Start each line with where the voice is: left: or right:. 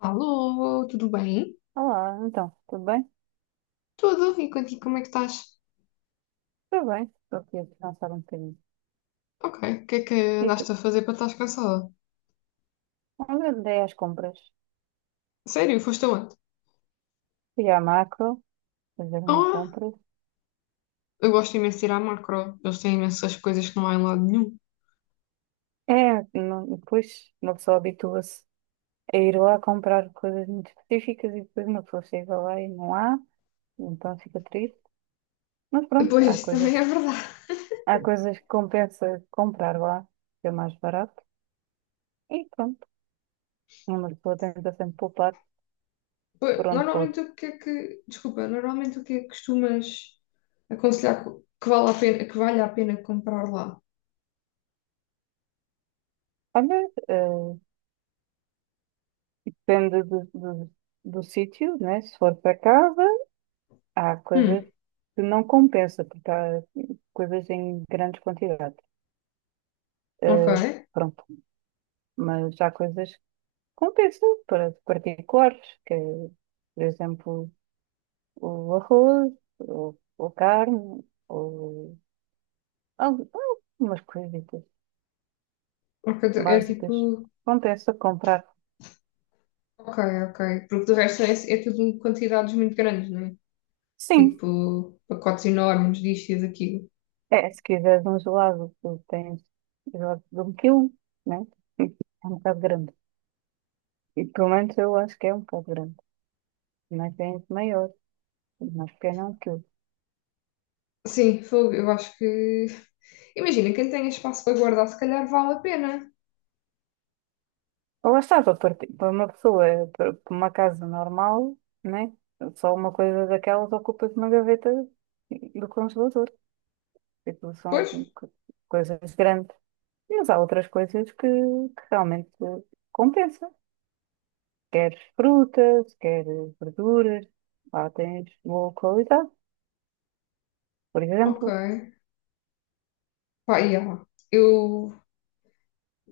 left: Alô, tudo bem?
right: Olá, então, tudo bem?
left: Tudo, e contigo como é que estás?
right: Tudo bem, estou aqui a descansar um bocadinho.
left: Ok, o que é que
right: E tu?
left: andaste a fazer para estar cansada?
right: Onde andei às compras?
left: Sério, foste aonde?
right: Fui à macro, fazer umas
left: Ah,
right: compras.
left: eu gosto imenso de ir à macro, eles têm imensas coisas que não há em lado nenhum.
right: Depois uma pessoa habitua-se a ir lá comprar coisas muito específicas e depois uma pessoa chega lá e não há, então fica triste. Mas pronto, há
left: Pois,
right: coisas,
left: também é verdade.
right: há coisas que compensa comprar lá, que é mais barato. E pronto, uma pessoa tenta sempre poupar
left: Pois,
right: por onde
left: normalmente
right: pode.
left: o que é que, desculpa, normalmente o que é que costumas aconselhar que vale a pena, que vale a pena comprar lá?
right: Olha, depende do sítio, né? Se for para casa. Há coisas
left: Hum,
right: que não compensa, porque há coisas em grandes quantidades.
left: ok,
right: Eh, Pronto. Mas há coisas que compensam para particulares, que é, por exemplo, o arroz, ou carne, ou al- algumas coisitas
left: ok, então é
right: básicas.
left: tipo,
right: Compensa comprar.
left: ok, ok, porque do resto é, é tudo quantidades muito grandes, não é?
right: Sim,
left: Tipo, pacotes enormes disto e daquilo.
right: é, se quiseres um gelado, tu tens gelado de 1 kg, né? É um bocado grande. E pelo menos eu acho que é um bocado grande. Mas tem maior. Mas que é não que eu-
left: Sim, fogo, eu acho que. Imagina, quem tem espaço para guardar, se calhar vale a pena.
right: Lá está, para uma pessoa, para uma casa normal, né? Só uma coisa daquelas ocupa uma gaveta do congelador. Tipo, são
left: Pois?
right: co- coisas grandes. Mas há outras coisas que, realmente compensa. Queres frutas, queres verduras, lá tens boa qualidade, por
left: Ok.
right: exemplo.
left: Pá, e yeah. Eu,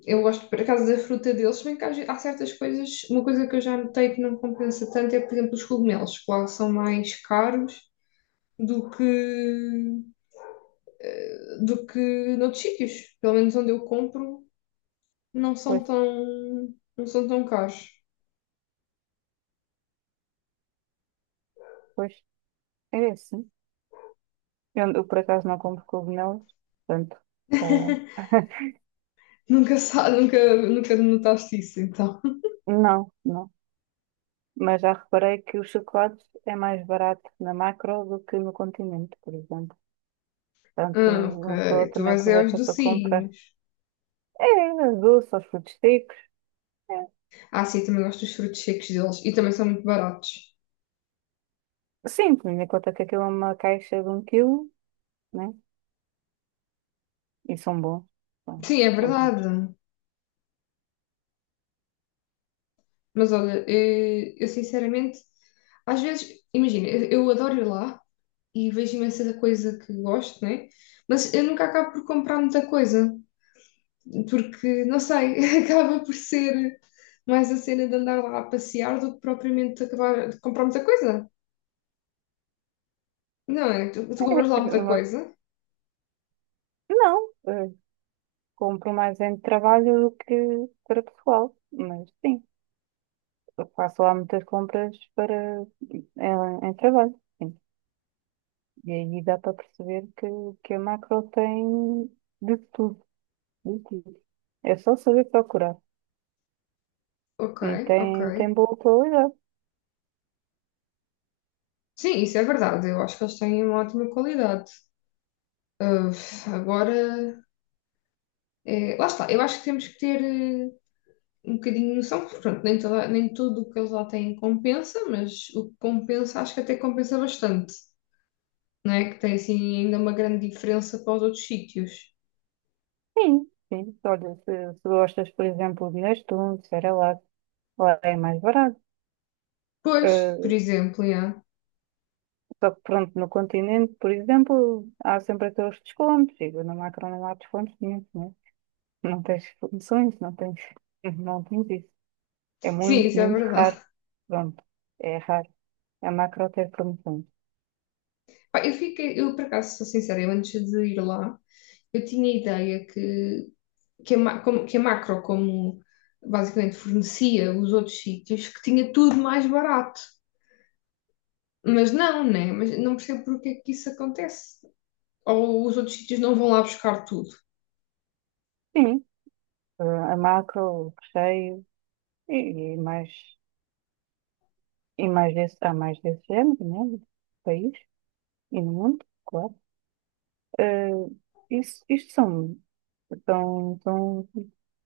left: eu gosto, por acaso, da fruta deles, se bem que há certas coisas. Uma coisa que eu já notei que não compensa tanto é, por exemplo, os cogumelos, que lá são mais caros do que. Do que noutros sítios. Pelo menos onde eu compro, não são
right: Pois,
left: tão, não são tão caros.
right: pois é assim. Por acaso, não compro cogumelos, portanto, tá.
left: Nunca, nunca, nunca notaste isso, então.
right: Não, não. Mas já reparei que o chocolate é mais barato na Macro do que no Continente, por exemplo. Portanto,
left: Ah,
right: uma pessoa
left: ok. Tu
right: também
left: vais é aos
right: aproveita para comprar.
left: docinhos.
right: É, doce, aos frutos secos. É.
left: Ah, sim, eu também gosto dos frutos secos deles. E também são muito baratos.
right: Sim, tendo em conta que aquilo é uma caixa de 1 kg, né? E são bons. São,
left: Sim, é
right: são bons.
left: verdade. Mas olha, eu, sinceramente, às vezes, imagina, eu adoro ir lá e vejo imensa coisa que gosto, né? Mas eu nunca acabo por comprar muita coisa. Porque, não sei, acaba por ser mais a cena de andar lá a passear do que propriamente acabar de comprar muita coisa. Não é? Tu compras lá
right: É
left: muita
right: uma-
left: coisa.
right: Não, compro mais em trabalho do que para pessoal. Mas sim, eu faço lá muitas compras para em, em trabalho. Sim. E aí dá para perceber que a macro tem de tudo, de tudo. É só saber procurar.
left: Ok,
right: E
left: ok.
right: tem boa qualidade.
left: Sim, isso é verdade. Eu acho que eles têm uma ótima qualidade. Ah, agora, é, lá está. Eu acho que temos que ter um bocadinho de noção, porque pronto, nem, nem tudo o que eles lá têm compensa, mas o que compensa, acho que até compensa bastante. Não é? Que tem assim ainda uma grande diferença para os outros sítios.
right: Sim, sim. Olha, se gostas, por exemplo, de Nestum, de Cerelac, lá é mais barato.
left: Pois, por
right: Eh,
left: exemplo, yeah.
right: Só que pronto, no continente, por exemplo, há sempre aqueles descontos. E na macro não há descontos nenhum, né? Não tens promoções, não tens, não tens isso. É
left: Sim,
right: muito,
left: isso é
right: muito
left: verdade.
right: raro. Pronto, é raro. A macro tem promoções.
left: Pá, eu fiquei, eu por acaso, sou sincera, eu antes de ir lá, eu tinha a ideia que, que a Macro, como basicamente fornecia os outros sítios, que tinha tudo mais barato. Mas não, né? Mas não percebo porque é que isso acontece. Ou os outros sítios não vão lá buscar tudo.
right: Sim, eh, a macro, o recheio e, e mais e mais desse, há mais desse género, né? No país e no mundo, claro. Eh, isso, Isto são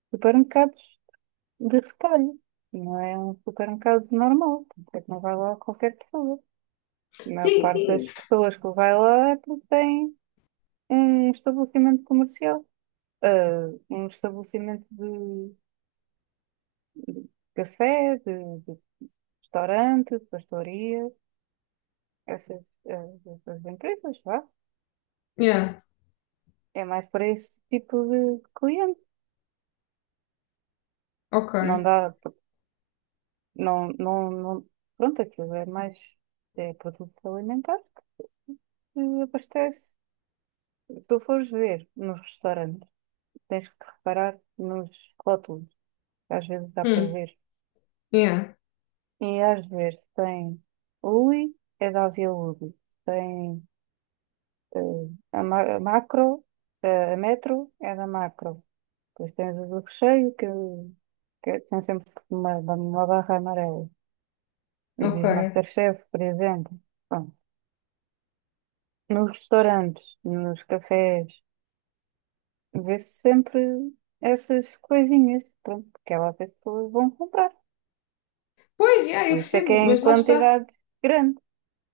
right: supermercados de retalho, não é um supermercado normal, portanto é que não vai lá qualquer pessoa. A maior
left: Sim,
right: parte
left: sim.
right: das pessoas que vai lá é porque tem um estabelecimento comercial, eh, um estabelecimento de café, de restaurante, de pastoria, essas, essas empresas, vá.
left: Yeah,
right: É mais para esse tipo de cliente.
left: ok.
right: Não dá, não, não, não, pronto, aquilo é mais, é produto alimentar que abastece. Se tu fores ver nos restaurantes, tens que reparar nos rótulos, que às vezes dá para
left: Hum,
right: ver.
left: yeah,
right: E às vezes tem Uli, é da Via Uli. Tem eh, a Macro. A Metro é da Macro. Depois tens o do recheio, que tem sempre uma barra amarela. E
left: ok.
right: diz Masterchef, por exemplo. Bom, nos restaurantes, nos cafés, vê-se sempre essas coisinhas, pronto, que é as pessoas vão comprar.
left: Pois, yeah, eu
right: Por isso é que é
left: percebo,
right: em
left: mas lá está.
right: quantidade grande.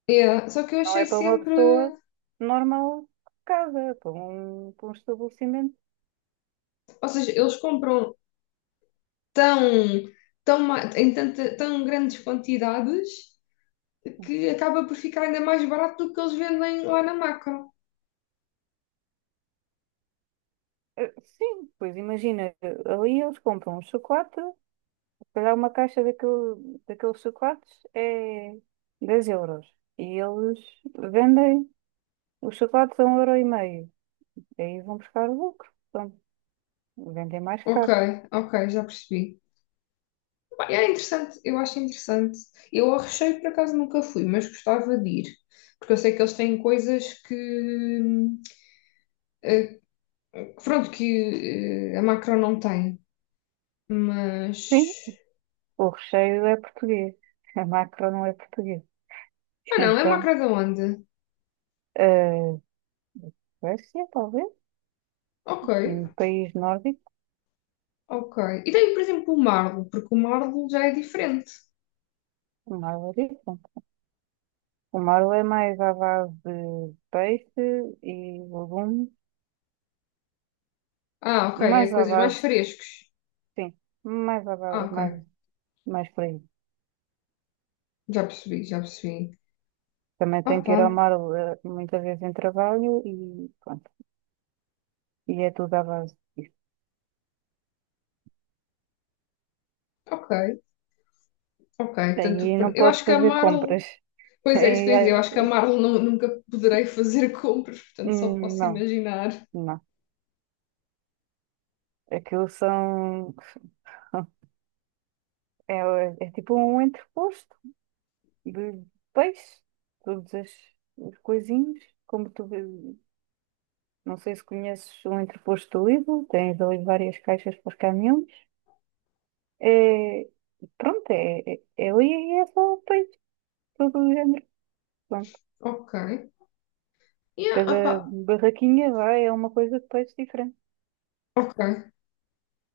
left: Yeah. Só que eu
right: Não é
left: achei
right: para uma
left: sempre.
right: pessoa normal de casa, é para um estabelecimento.
left: Ou seja, eles compram tão, tão, em tão grandes quantidades que acaba por ficar ainda mais barato do que eles vendem lá na macro.
right: Sim, pois imagina, ali eles compram um chocolate, calhar uma caixa daqueles chocolates é 10 euros. E eles vendem os chocolates a um euro e meio. Aí vão buscar o lucro. Pronto, vendem mais
left: Ok,
right: caro.
left: ok, já percebi. Bem, é interessante, eu acho interessante. Eu ao recheio por acaso nunca fui, mas gostava de ir. Porque eu sei que eles têm coisas que, eh, pronto, que a macro não tem.
right: Sim,
left: Mas.
right: o recheio é português. A macro não é português.
left: Ah, não, é
right: Então,
left: macro da onde?
right: eh, Suécia, talvez.
left: Ok,
right: Um país nórdico.
left: ok. E tem, por exemplo, o Marlo, porque o Marlo já é diferente.
right: O Marlo é diferente. O Marlo é mais à base de peixe e legumes.
left: Ah, ok, é
right: Mais à
left: coisas mais
right: base,
left: frescos.
right: sim, mais à
left: Ah,
right: base, mais,
left: ok,
right: mais por aí.
left: já percebi, já percebi.
right: Também tenho que
left: Opa,
right: ir ao mar muitas vezes em trabalho e pronto. E é tudo à base disso.
left: ok, ok. Tanto,
right: Aí não
left: eu acho
right: podes
left: que a
right: fazer
left: Marlo,
right: compras.
left: pois é, isso que
right: Aí,
left: eu ia dizer, eu acho que
right: é-
left: a Marlo nunca poderei fazer compras, portanto só
right: hum,
left: posso
right: não,
left: imaginar.
right: não. Aquilo são. É tipo um entreposto de peixe. Todos as, os coisinhos. Como tu. Não sei se conheces o entreposto do Lidl. Tens ali várias caixas para os caminhões. É, pronto, é ali e é só peixe. Todo o género.
left: Ok, yeah, opa,
right: Cada barraquinha vai, é uma coisa de peixe diferente.
left: ok,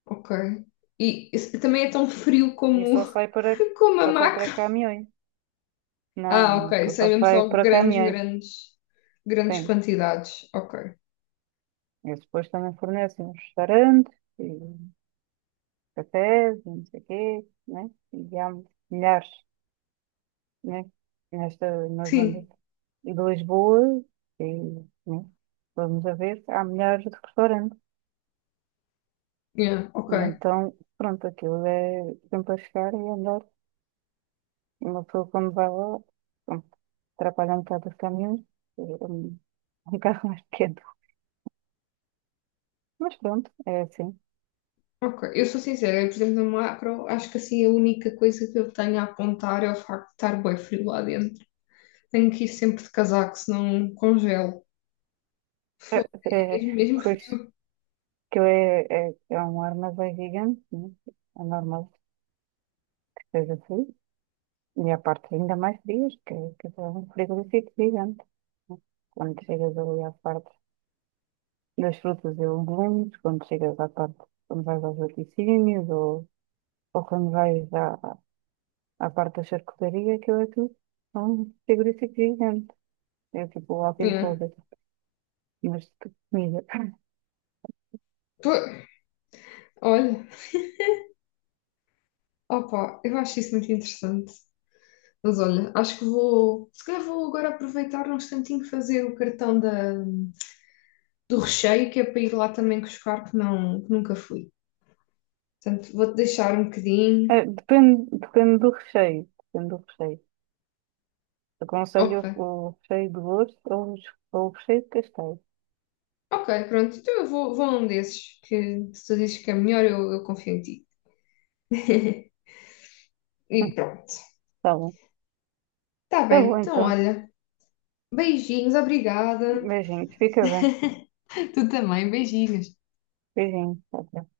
left: ok. E esse- também é tão frio
right: E
left: como,
right: só sai para,
left: como a
right: só sai
left: macro.
right: para caminhões. Não,
left: Ah,
right: não,
left: ok,
right: aquilo
left: isso é
right: só
left: mesmo
right: sai
left: só
right: para
left: grandes,
right: caminhões.
left: grandes, grandes
right: Sim.
left: quantidades. Ok,
right: Eles depois também fornecem os restaurantes e cafés e não sei o quê, né? E há milhares, né? Na zona
left: sim,
right: de Lisboa, e, né? Vamos a ver, há milhares de restaurantes.
left: yeah,
right: E
left: ok.
right: então, pronto, aquilo é sempre a chegar e a andar. E uma pessoa quando vai lá atrapalha um bocado os caminhões, eh, um, um carro mais pequeno. Mas pronto, é assim.
left: Ok, eu sou sincera, eu, por exemplo, no macro, acho que assim a única coisa que eu tenho a apontar é o facto de estar bem frio lá dentro. Tenho que ir sempre de casaco, senão congelo.
right: É,
left: Foi
right: é,
left: mesmo, mesmo
right: Pois,
left: frio.
right: que é um armazém gigante, né? É normal que seja assim. E a parte ainda mais frias, que é um frigorífico gigante, né? Quando chegas ali à parte das frutas e legumes, quando chegas à parte, quando vais aos laticínios, ou quando vais à parte da charcutaria, aquilo é tudo um frigorífico gigante. É tipo o walk-in
left: É.
right: closet. Mas de comida.
left: Pô, olha, opa, eu acho isso muito interessante. Mas olha, acho que vou, se calhar vou agora aproveitar um instantinho fazer o cartão da, do recheio, que é para ir lá também buscar, que, não, que nunca fui. Portanto, vou-te deixar um bocadinho.
right: Depende do recheio. Depende do recheio. Aconselho
left: Ok.
right: o recheio de osso ou o recheio de castanho.
left: Ok, pronto, então eu vou, vou num desses que se tu dizes que é melhor, eu confio em ti. E pronto.
right: Tá bom.
left: Tá
right: Tá
left: bem,
right: bom
left: então
right: então.
left: olha, beijinhos, obrigada.
right: Beijinhos. Fica bem.
left: Tu também, beijinhos.
right: Beijinhos. Tchau, tchau.